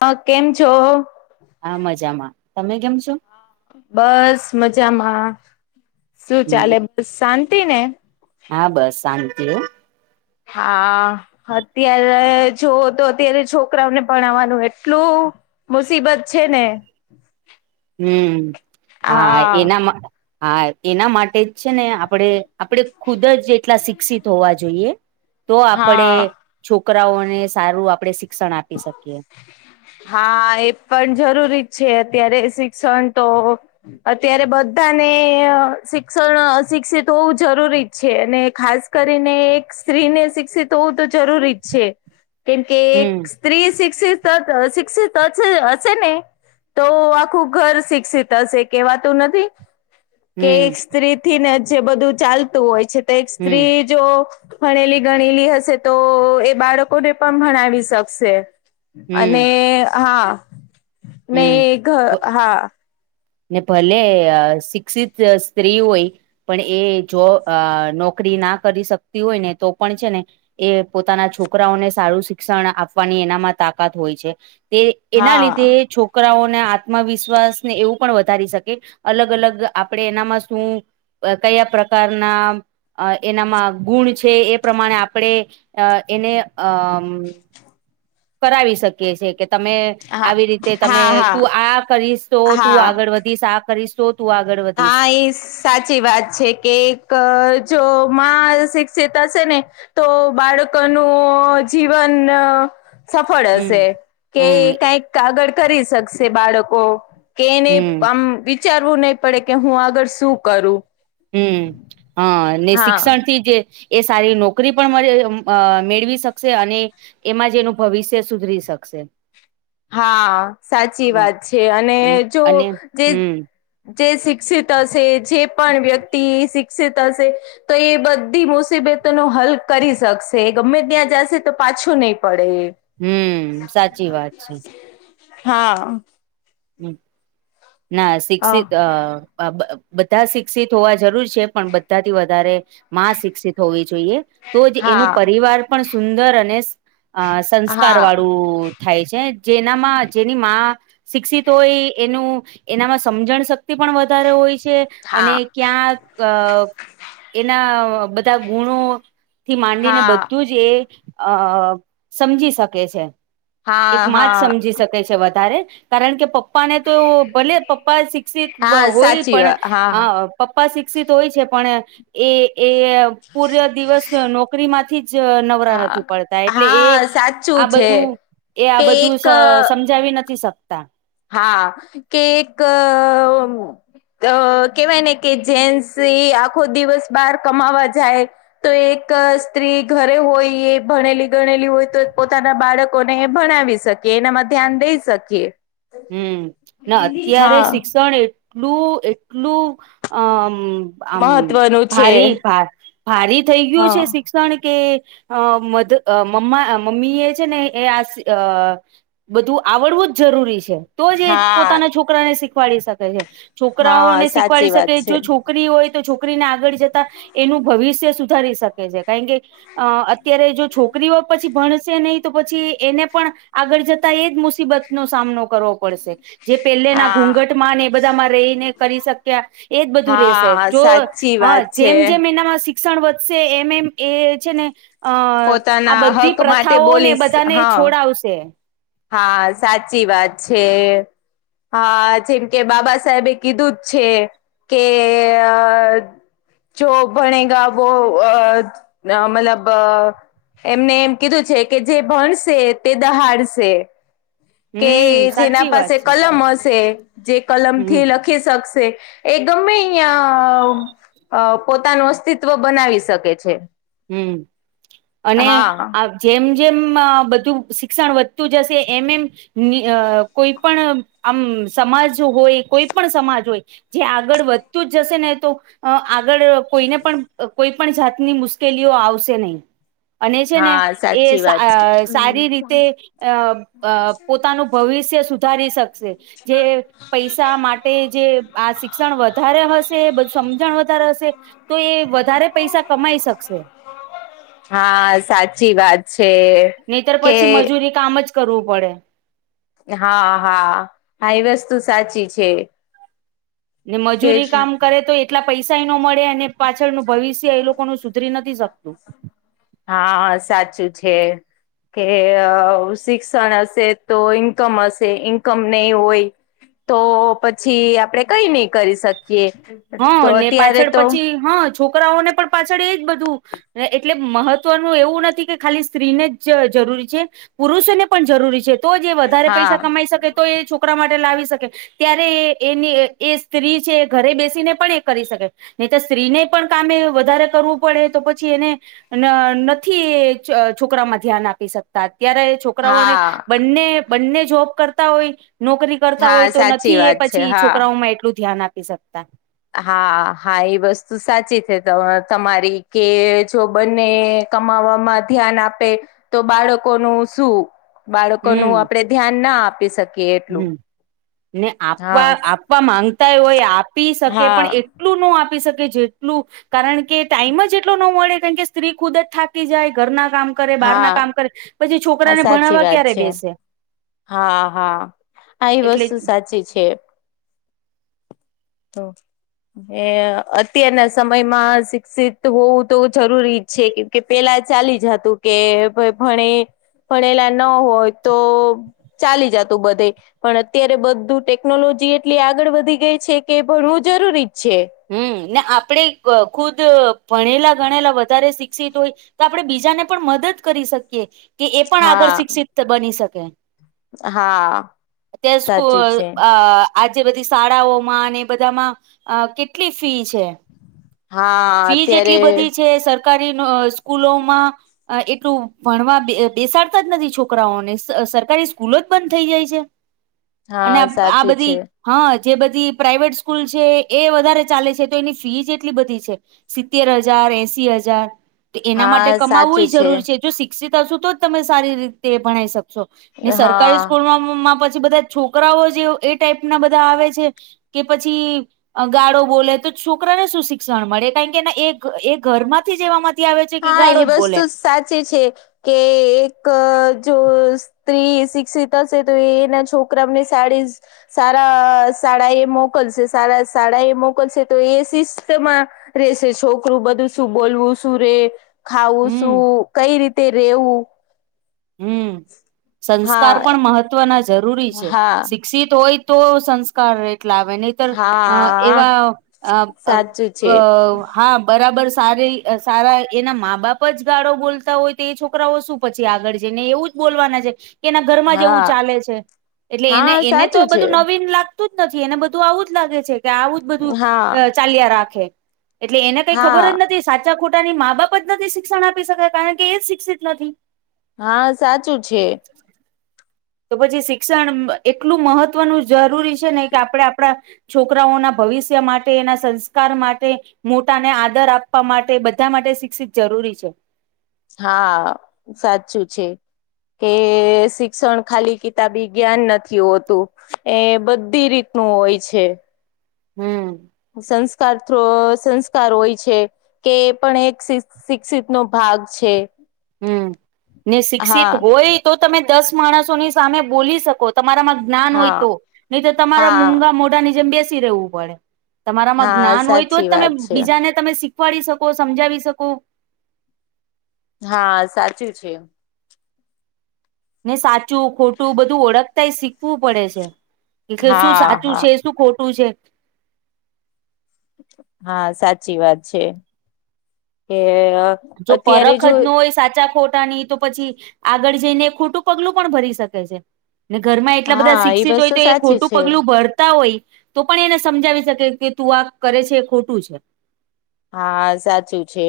હ કેમ છો. આા મજામાં તમે કેમ છો. બસ મજામાં શું હમ ચાલે બસ શાંતિ ને. હા બસ શાંતિ હો. હા. અત્યારે જોઓ તો અત્યારે છોકરાઓને ભણાવવાનું એટલું. મુસીબત છે ને હમ હા એના હા એના માટે જ છે ને આપડે. આપણે ખુદ જ જેટલા શિક્ષિત હોવા જોઈએ તો આપણે. હા છોકરાઓને સારું આપણેે શિક્ષણ આપી શકીએ. હા એ પણ જરૂરી જ છે અત્યારે શિક્ષણ તો. અત્યારે બધાને શિક્ષણ અશિક્ષિત હોવું જરૂરી છે અને ખાસ કરીને એક સ્ત્રીને શિક્ષિત હોવું તો જરૂરી જ છે કેમકે હમ એક સ્ત્રી સિક્સ અ સિક્સ હછ હશે ને. તો આખું ઘર શિક્ષિત હશે કેવાતું નથી. કે એક હમ સ્ત્રી થી ને જે બધું ચાલતું હોય છે તો એક હમ સ્ત્રી જો ભણેલી ગણેલી હશે તો એ બાળકોને પણ ભણાવી શક સે અને હમ હા ને હમ ઘર હા ને ભલે શિક્ષિત સ્ત્રી હોય પણ એ જો નોકરી ના કરી શકતી હોય ને, તો પણ છે ને એ પોતાના છોકરાઓને સારું શિક્ષણ આપવાની એનામાં તાકાત હોય છે. તે એના લીધે હા છોકરાઓને આત્મવિશ્વાસને એવું પણ વધારી શકે. અલગ અલગ આપડે એનામાં શું... કયા પ્રકારના એનામાં ગુણ છે. છે એ પ્રમાણે આપણે એને અ કરાવી શકીએ છે કે તમે હા આવી રીતે તમે હા હા તું આ કરીશ તો હા તું આગળ હા વધ... શ કરીશે તું આગળ વધ... [inaudible] સાચી વાત છે કે એક જો માલ શિક્ષિતા હશે ન, તો બાળકોનું જીવન... સફળ હશે હમ કે હમ કઈક કાગળ કરી શકશે બાળકો. કે એને હમ આમ વિચારવું નહી પડે કે હું આગળ શું કરું હમ. હા અને હા શિક્ષણ થી જે એ સારી નોકરી પણ મેળવી શકશે અને એમાં જે એનું ભવિષ્ય સુધરી શકશે. હા સાચી હમ વાત છે. અને જો, અને હમ જે શિક્ષિત હશે, જે પણ વ્યક્તિ શિક્ષિત હશે... તો એ બધી મુસીબતો નો હલ કરી શકશે ગમે ત્યાં જશે તો પાછો નહીં પડે. હમ સાચી વાત છે. હા. હ, ના હા શિક્સિત બધા શિક્ષિત હોવા જરૂર છે પણ બધા થી વધારે માં શિક્ષિત હોવી જોઈએ તો જ એનું હા પરિવાર પણ સુંદર અને અ સંસ્કાર હા વાળું થાય છે, જેનામાં જેની મા.. ં શિક્ષિત હોય એનું એનામાં સમજણ શક્તિ પણ વધારે હોય છે અને હા ક્યાં એના બધા ગુણો થી માંડીને હા બધું જ, જે અ સમજી શકે છે... એક હા માં જ હા સમજી શકે છે વધારે કારણ કે પપ્પા ને તો ભલે પપ્પા શિક્ષિત હા, હોય સાચી પણ, વાત હા... પપ્પા શિક્ષિત હોય છે પણ એ એ... પૂર્ય દિવસ નોકરી માંથી જ નવરા નથી હા પડતા એટલે એ... હા સાચું આ બધું છે. એ કે આ બધું એક સમજાવી નથી શકતા. હા કેક. અ કેવાય ને કે જેન્સ એ આખો દિવસ બાર કમાવા જાય. તો એક સ્ત્રી ઘરે હોય એ ભણેલી ગણેલી હોય તો પોતાના બાળકોને ભણાવીશ શકીએ એમાં ધ્યાન દઈ શકીએ... હમ. અત્યારે હા શિક્ષણ એ એકલું એકટલું અમ... આમ મહત્વનું છે ભારી, ભારી થઈ ગયું છે હા શિક... ણ કે મધ મમ્ મમ્મી એ છે ને એ આ,... બધું આવડવું જ જરૂરી છે તો જ એ હા પોતાના છોકરાને શીખવાડી શકે છે. છોકરાઓ હા ને સાચી શીખવાડી શકે વાત જો છો છે છોકરી હોય તો છોકરીને આગળ જતા એનું ભવિષ્ય સુધારી શકે છે. કારણ કે અ અત્યારે જો છોકરીઓ પછી ભણશે નહી, તો પછી એને પણ આગળ જતા એજ મુસીબત નો સામનો કરવો પડશે જે પહેલેના હા ઘૂઘટ માં એ બધામાં રહીને કરી શક્યા..., એજ બધું રેશે હા જો સાચી હ વાત છે જેમ જેમ એનામાં શિક્ષણ શિક્ષણ વધશે એમ એમ એ છે ને, અ આ પોતાના બધી હક માટે પ્રથાઓ ને બોલીશ બધાને હા છોડાવશે. હા સાચી વાત છે. હા જેમ કે બાબા સાહેબે કીધું જ છે. કે અ. જો ભણેગ વો અ મતલબ અ એમને એમ કીધું છે કે જે ભણસે તે દહાડશે. કે હમ જેના સાચી વાત પાસે છે કલમ હશે જે કલમ થી હમ લખ રાખી શકશે એ ગમે અહીયાં. અ પોતાનું અસ્તિત્વ બનાવી શકે છે. હમ્મ અને હા આ જેમ જેમ બધું શિક્ષણ વધતું જશે એમ એમ અ કોઈ પણ આમ સમાજ હોય કોઈ પણ સમાજ હોય. જે આગળ વધતું જ જશે ને તો આગળ કોઈને પણ કોઈ પણ જાતની મુશ કેલીઓ આવશે નહી. અને છે ને હા એ સાચી વાત સારી રીતે અ પોતાનું ભવિષ્ય સુધારી શકશે જે પૈસા માટે જે આ શિક્ષણ વધારે હશે બ સમજણ વધારે હશે તો એ વધારે પૈસા કમાઈ શકશે. હા સાચી વાત છે. નહીતર કે પછી મજૂરી કામ જ કરવું પડે. હા હા હા એ વસ્તુ સાચી છે. ને કે મજૂરી કામ કરે તો એટલા પૈસા નો મળે અને પાછળનું ભવિષ્ય એ લોકો નું સુધરી નથી શકતું. હા સાચું છે. કે શિક્ષણ હશે તો ઇન્કમ હશે ઈન્કમ નહી હોય. તો પછી આપડે કઈ નઈ કરી શકીએ તો હા અત્યારે પાછળ તો પછી હા છોકરાઓને પણ પાછળ એજ બધું એટલે મહત્વનું એવું નથી કે ખાલી સ્ત્રીને જ જરૂરી છે. પુરુષો ને પણ જરૂરી છે તો જે વધારે પૈસા હા કમાઈ શકે. તો એ છોકરા માટે લાવી શકે ત્યારે એની એ સ્ત્રી છે ઘરે બેસી ને પણ એ કરી શકે નહી તો સ્ત્રીને પણ કામ વધારે કરવું પડે તો પછી એને ન નથી એ છોકરામાં ધ્યાન આપી શકતા અત્યારે છોક છોકરાને હા બંને બંને જોબ કરતા હોય નોકરી કરતા હા હોય તો સાચી નથી એ વાત છે પછી હા છોકરાઓમાં એટલું ધ્યાન આપી શકતા હા હા એ વસ્તુ સાચી છે તમારી કે જો બને કમાવામાં ધ્યાન આપે તો બાળકોનું શું? બાળકો નું હમ આપડે ધ્યાન ના આપી શકીએ એટલું હમ ને આપવા હા આપવા માંગતાય હોય આપી શકે પણ એ હા એટલું ન આપી શકે જેટલું કારણ કે ટાઈમ જ એટલો ન મળે કારણ કે સ્ત્રી ખુદ જ થાકી જાય ઘરના કામ કરે બહાર ના હા કામ કરે પછી હા છોકરાને સાચી ભણાવવા વાત ક્યારે છે બેસે હા હા આ એ એટલે વસ્તુ સાચી છે. તો હ અત્યારના સમયમાં શિક્ષિત હોવું તો જરૂરી છે કે કે પેલા ચાલી જ હતું કે ભ ભણે ભણેલા ન હોય તો ચાલી જતું બધે પણ અત્યારે બધું ટેકનોલોજી એટલી આગળ વધી ગઈ છે. કે ભણવું જરૂરી જ છે. હમ્મ ને આપણેે ખુદ ભણેલા ગણેલા વધારે શિક્ષિત હોય તો આપણે બીજાને પણ મદદ કરી શકીએ કે એ પણ આગળ હા શિક્ષિત બની શકે હા [inaudible] ત્યા સાચું સ્કૂલ છે આ આજે બધી શાળાઓમાં અને એ બધામાં અ કેટલી ફી છે. હા ફીઝ અત્યારે એટલી બધી છે સરકારી સ્કૂલોમાં અ એટલું ભણવા બેસાડતા જ નથી છોકરાઓને સ સરકારી સ્કૂલો જ બંધ થઈ જાય છે અને હા આ સાચું બધી છે હા જે બધી પ્રાઈવેટ સ્કૂલ છે એ વધારે ચાલે છે તો એની ફી જેટલી બધી છે સિત્તેર હજાર એસી હજાર એના માટે હા કમાવુંય સાચું જરૂરી છે જો સિક શિક્ષણ હ તો જ તમે સારી રીતે ભણાઈ શકશો ને સરકારી હા સ્કૂલમાં માં પછી બધા છોકરાઓ જે એ ટાઈપ ના બધા આવે છે. કે પછી ગાળો બોલે તો છોકરાને શું શિક્ષણ મળે કારણ કે એ એ ઘર માંથી જવા માટ હા એ વસ્તુ સાચી છે કે એક જો થી શિક્ષિત હશે તો એના છોકરાની સાડી સારા શાળા એ મોકલશે સારા શાળા એ મોકલશે તો એ શિસ્તમાં રેશે છોકરું બધું શું બોલવું શું રે ખાવું હમ શું કઈ રીતે રેવું હમ સંસ્કાર હા પણ મહત્વના જરૂરી છે હા સિક સિત હોય તો સંસ્કાર એટલા આવે નહ તર અ હા સાચું એવા છે હા બરાબર સારી સારા એના મા બાપ જ ગાળો બોલતા હોય તો એ છોકરાઓ શું પછી આગળ જેને એવું જ બોલવાના છે. કેના ઘરમાં જેવું હા ચાલે છે એટલે એને હા એને તો સાચું છે બધું નવીન લાગ જ નથી એને બધું આવું જ લાગે છે કે આવું જ બધું હા ચાલ્યા રાખે એટલે એને કઈ ખબર હા જ નથી સાચા ખોટાની મા બાપ જ નથી શિક્ષણ આપી શકાય કારણ કે એ જ શિક્ષિત નથી હા સાચું છે. [inaudible] તો પછી શિક્ષણ એટલું મહત્વનું જરૂરી છે. ને કે આપણે આપણા- છોકરાઓના ભવિષ્ય માટે એના સંસ્કાર માટે- મોટા ને આદર આપવા માટે બધા માટે શિક્ષિત જરૂરી છે. હા સાચું છે. કે શિક્ષણ ખાલી કિતાબી જ્ઞાન નથી હોતું એ બધી રીતનું હોય છે. હમ્મ સંસ્કાર થ સંસ્કાર હોય છે. કે એ પણ એક શિક્ષિત નો ભાગ છે. હમ ને શિક્ષિત હા હોય તો તમે દસ માણસોની સામે બોલી શકો? તમારામાં જ્ઞાન હોય હા તો નહી તો તમારા હા મૂગા મોઢા ની જેમ બેસી રહેવું પડે- તમારામાં હા જ્ઞાન હોય તો સાચી જ તમે વાત છે બીજાને તમે શીખવાડી શકો સમજાવી શકો- હા સાચું છે. ને સાચું ખોટું બધું ઓળખતાય એ શીખવું પડે છે. એટલે શું હા સાચું હા છે? શું ખોટું છે? હા સાચી વાત છે કે- જો અત્યારે પરખ જો જ ન હોય સાચા ખોટા ની તો- પછી આગળ જઈને ખોટું પગલું પણ ભરી શકે છે. ઘરમાં એટલા બધા હા એ શિક્ષિત હોય વસ્તુ તો એ સાચી ખોટું છે પગલું ભરતા હોય- તો પણ એને સમજાવી શકે કે તું આ કરે છે એ ખોટું છે. હા સાચું છે.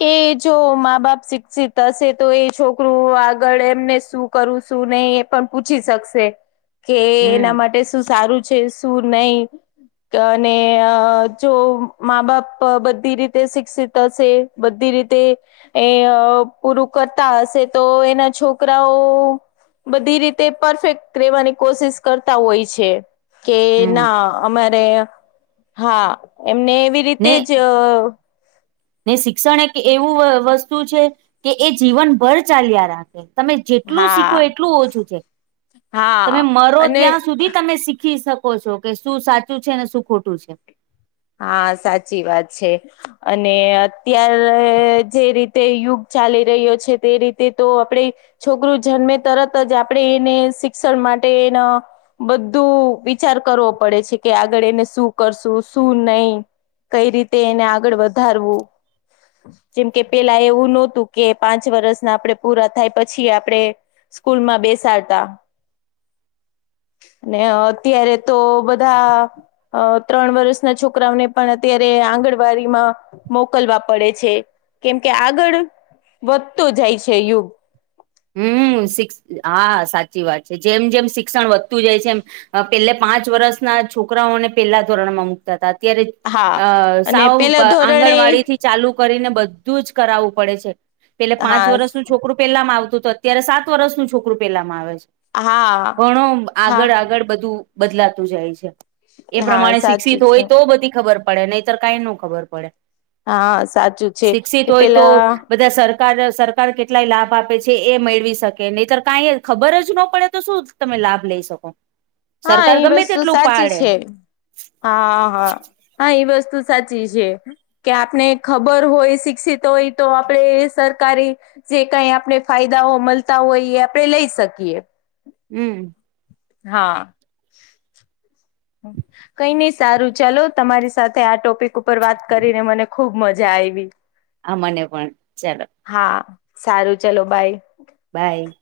કે જો મા બાપ શિક્ષિત હશે તો એ છોકરું આગળ એમને શું. કરું શું ને એ પણ પૂછી શકશે કે હમ એના માટે શું સારું- શું નહી અને જો મા બાપ- બધી રીતે શિક્ષિત હશે બધી રીતે- એ પૂરું કરતા હશે તો એના છોકરાઓ- બધી રીતે પરફેક્ટ રહેેવાની કોશિશ કરતા હોય છે. કે હમ ના અમારે હા એમને એવી રીતે ને જ- ને શિક્ષણ એક એવું વ વસ્તુ છે કે એ જીવનભર ચાલ્યા રાખે. તમે જેટલું હા શીખો એટલું ઓછું છે. તમે હા મરો અને ત્યાં સુધી તમે શીખી શક ઓ છો કે શું સાચું છે ને શું ખોટું છે? હા સાચી વાત છે. અને અત્ય્યારે જે રીતે યુગ ચાલી રહ્યો છે તે રીતે તો આપણેે- છોકરું જન્મે તરત જ આપણે એને શિક્ષણ માટે એના- બધું વિચાર કરવો પડે છે કે આગળ એને શું કરશું? શ શું નહી? કઈ રીતે એને આગળ વધારવું? જેમ કે, પેલા એવું નહોતું કે પાંચ વર્ષના આપણે પૂરા થાય પછી આપડે- સ્કૂલમાં બેસાડતા. અને અત્યારે તો બધા ત્રણ વર્ષ- ના છોકરાઓને પણ અત્યારે આંગણવાડીમાં મોકલવા પડે છે. કેમ કે આગળ વધતો જાય છે યુગ. હમ્મ શિક્સ હા સાચી વાત છે જેમ જેમ શિક્ષણ વધતું જાય છે. એમ પેલ્લા પાંચ વર્ષના છોકરાઓને પેલ્લા ધોરણ માં મુક તા હતા અત્યારે હા. અ અને સાવ પેલા ધોરણે આંગણવાડીથી- ચાલુ કરીને બધું જ કરાવવું પડે છે પેલે પાંચ હા વર્ષનું છોકરું પેહલાંમા આવતું- તું અત્યારે સાત વર્ષનું છોકરું પેલામાં આવે છે. હા ઘણો હા આગળ આગળ- બધું બદલાતું જાય છે. એ હા પ્રમાણે સાચું શિક્ષિત હોય છે તો બધી ખબર પડે- પડે નહીતર કાઈ નો ખબર પડે. હા સાચું છે. શિક્ષિત કે હોય તો પેલા બધા સર કાર સરકાર કેટલાંય લાભ આપે છે. તે એ મેળવી શકે નહીતર કાંય ખબર જ નો પડે તો શું તમે લાભ લઈ શકો? હા, સરકાર એ ગમે વસ્તુ તેટલું સાચી પાડે છે હા, હા, હા એ વસ્તુ સાચી છે કે આપણે ખબર હોય શિક્ષિત હોય તો આપણેે સરકારી- જે કાઈ આપણે ફાયદાઓ મલતા હોય એ આપણે લઈ શકીએ. હમ્મ હા કંઈ નહી, સારું ચાલો તમારી સાથે આ ટોપિક ઉપ પર વાત કરીને મને ખુબ મજા આયવી હા, મને પણ ચાલો હા, સારું ચલો, બાય બાય.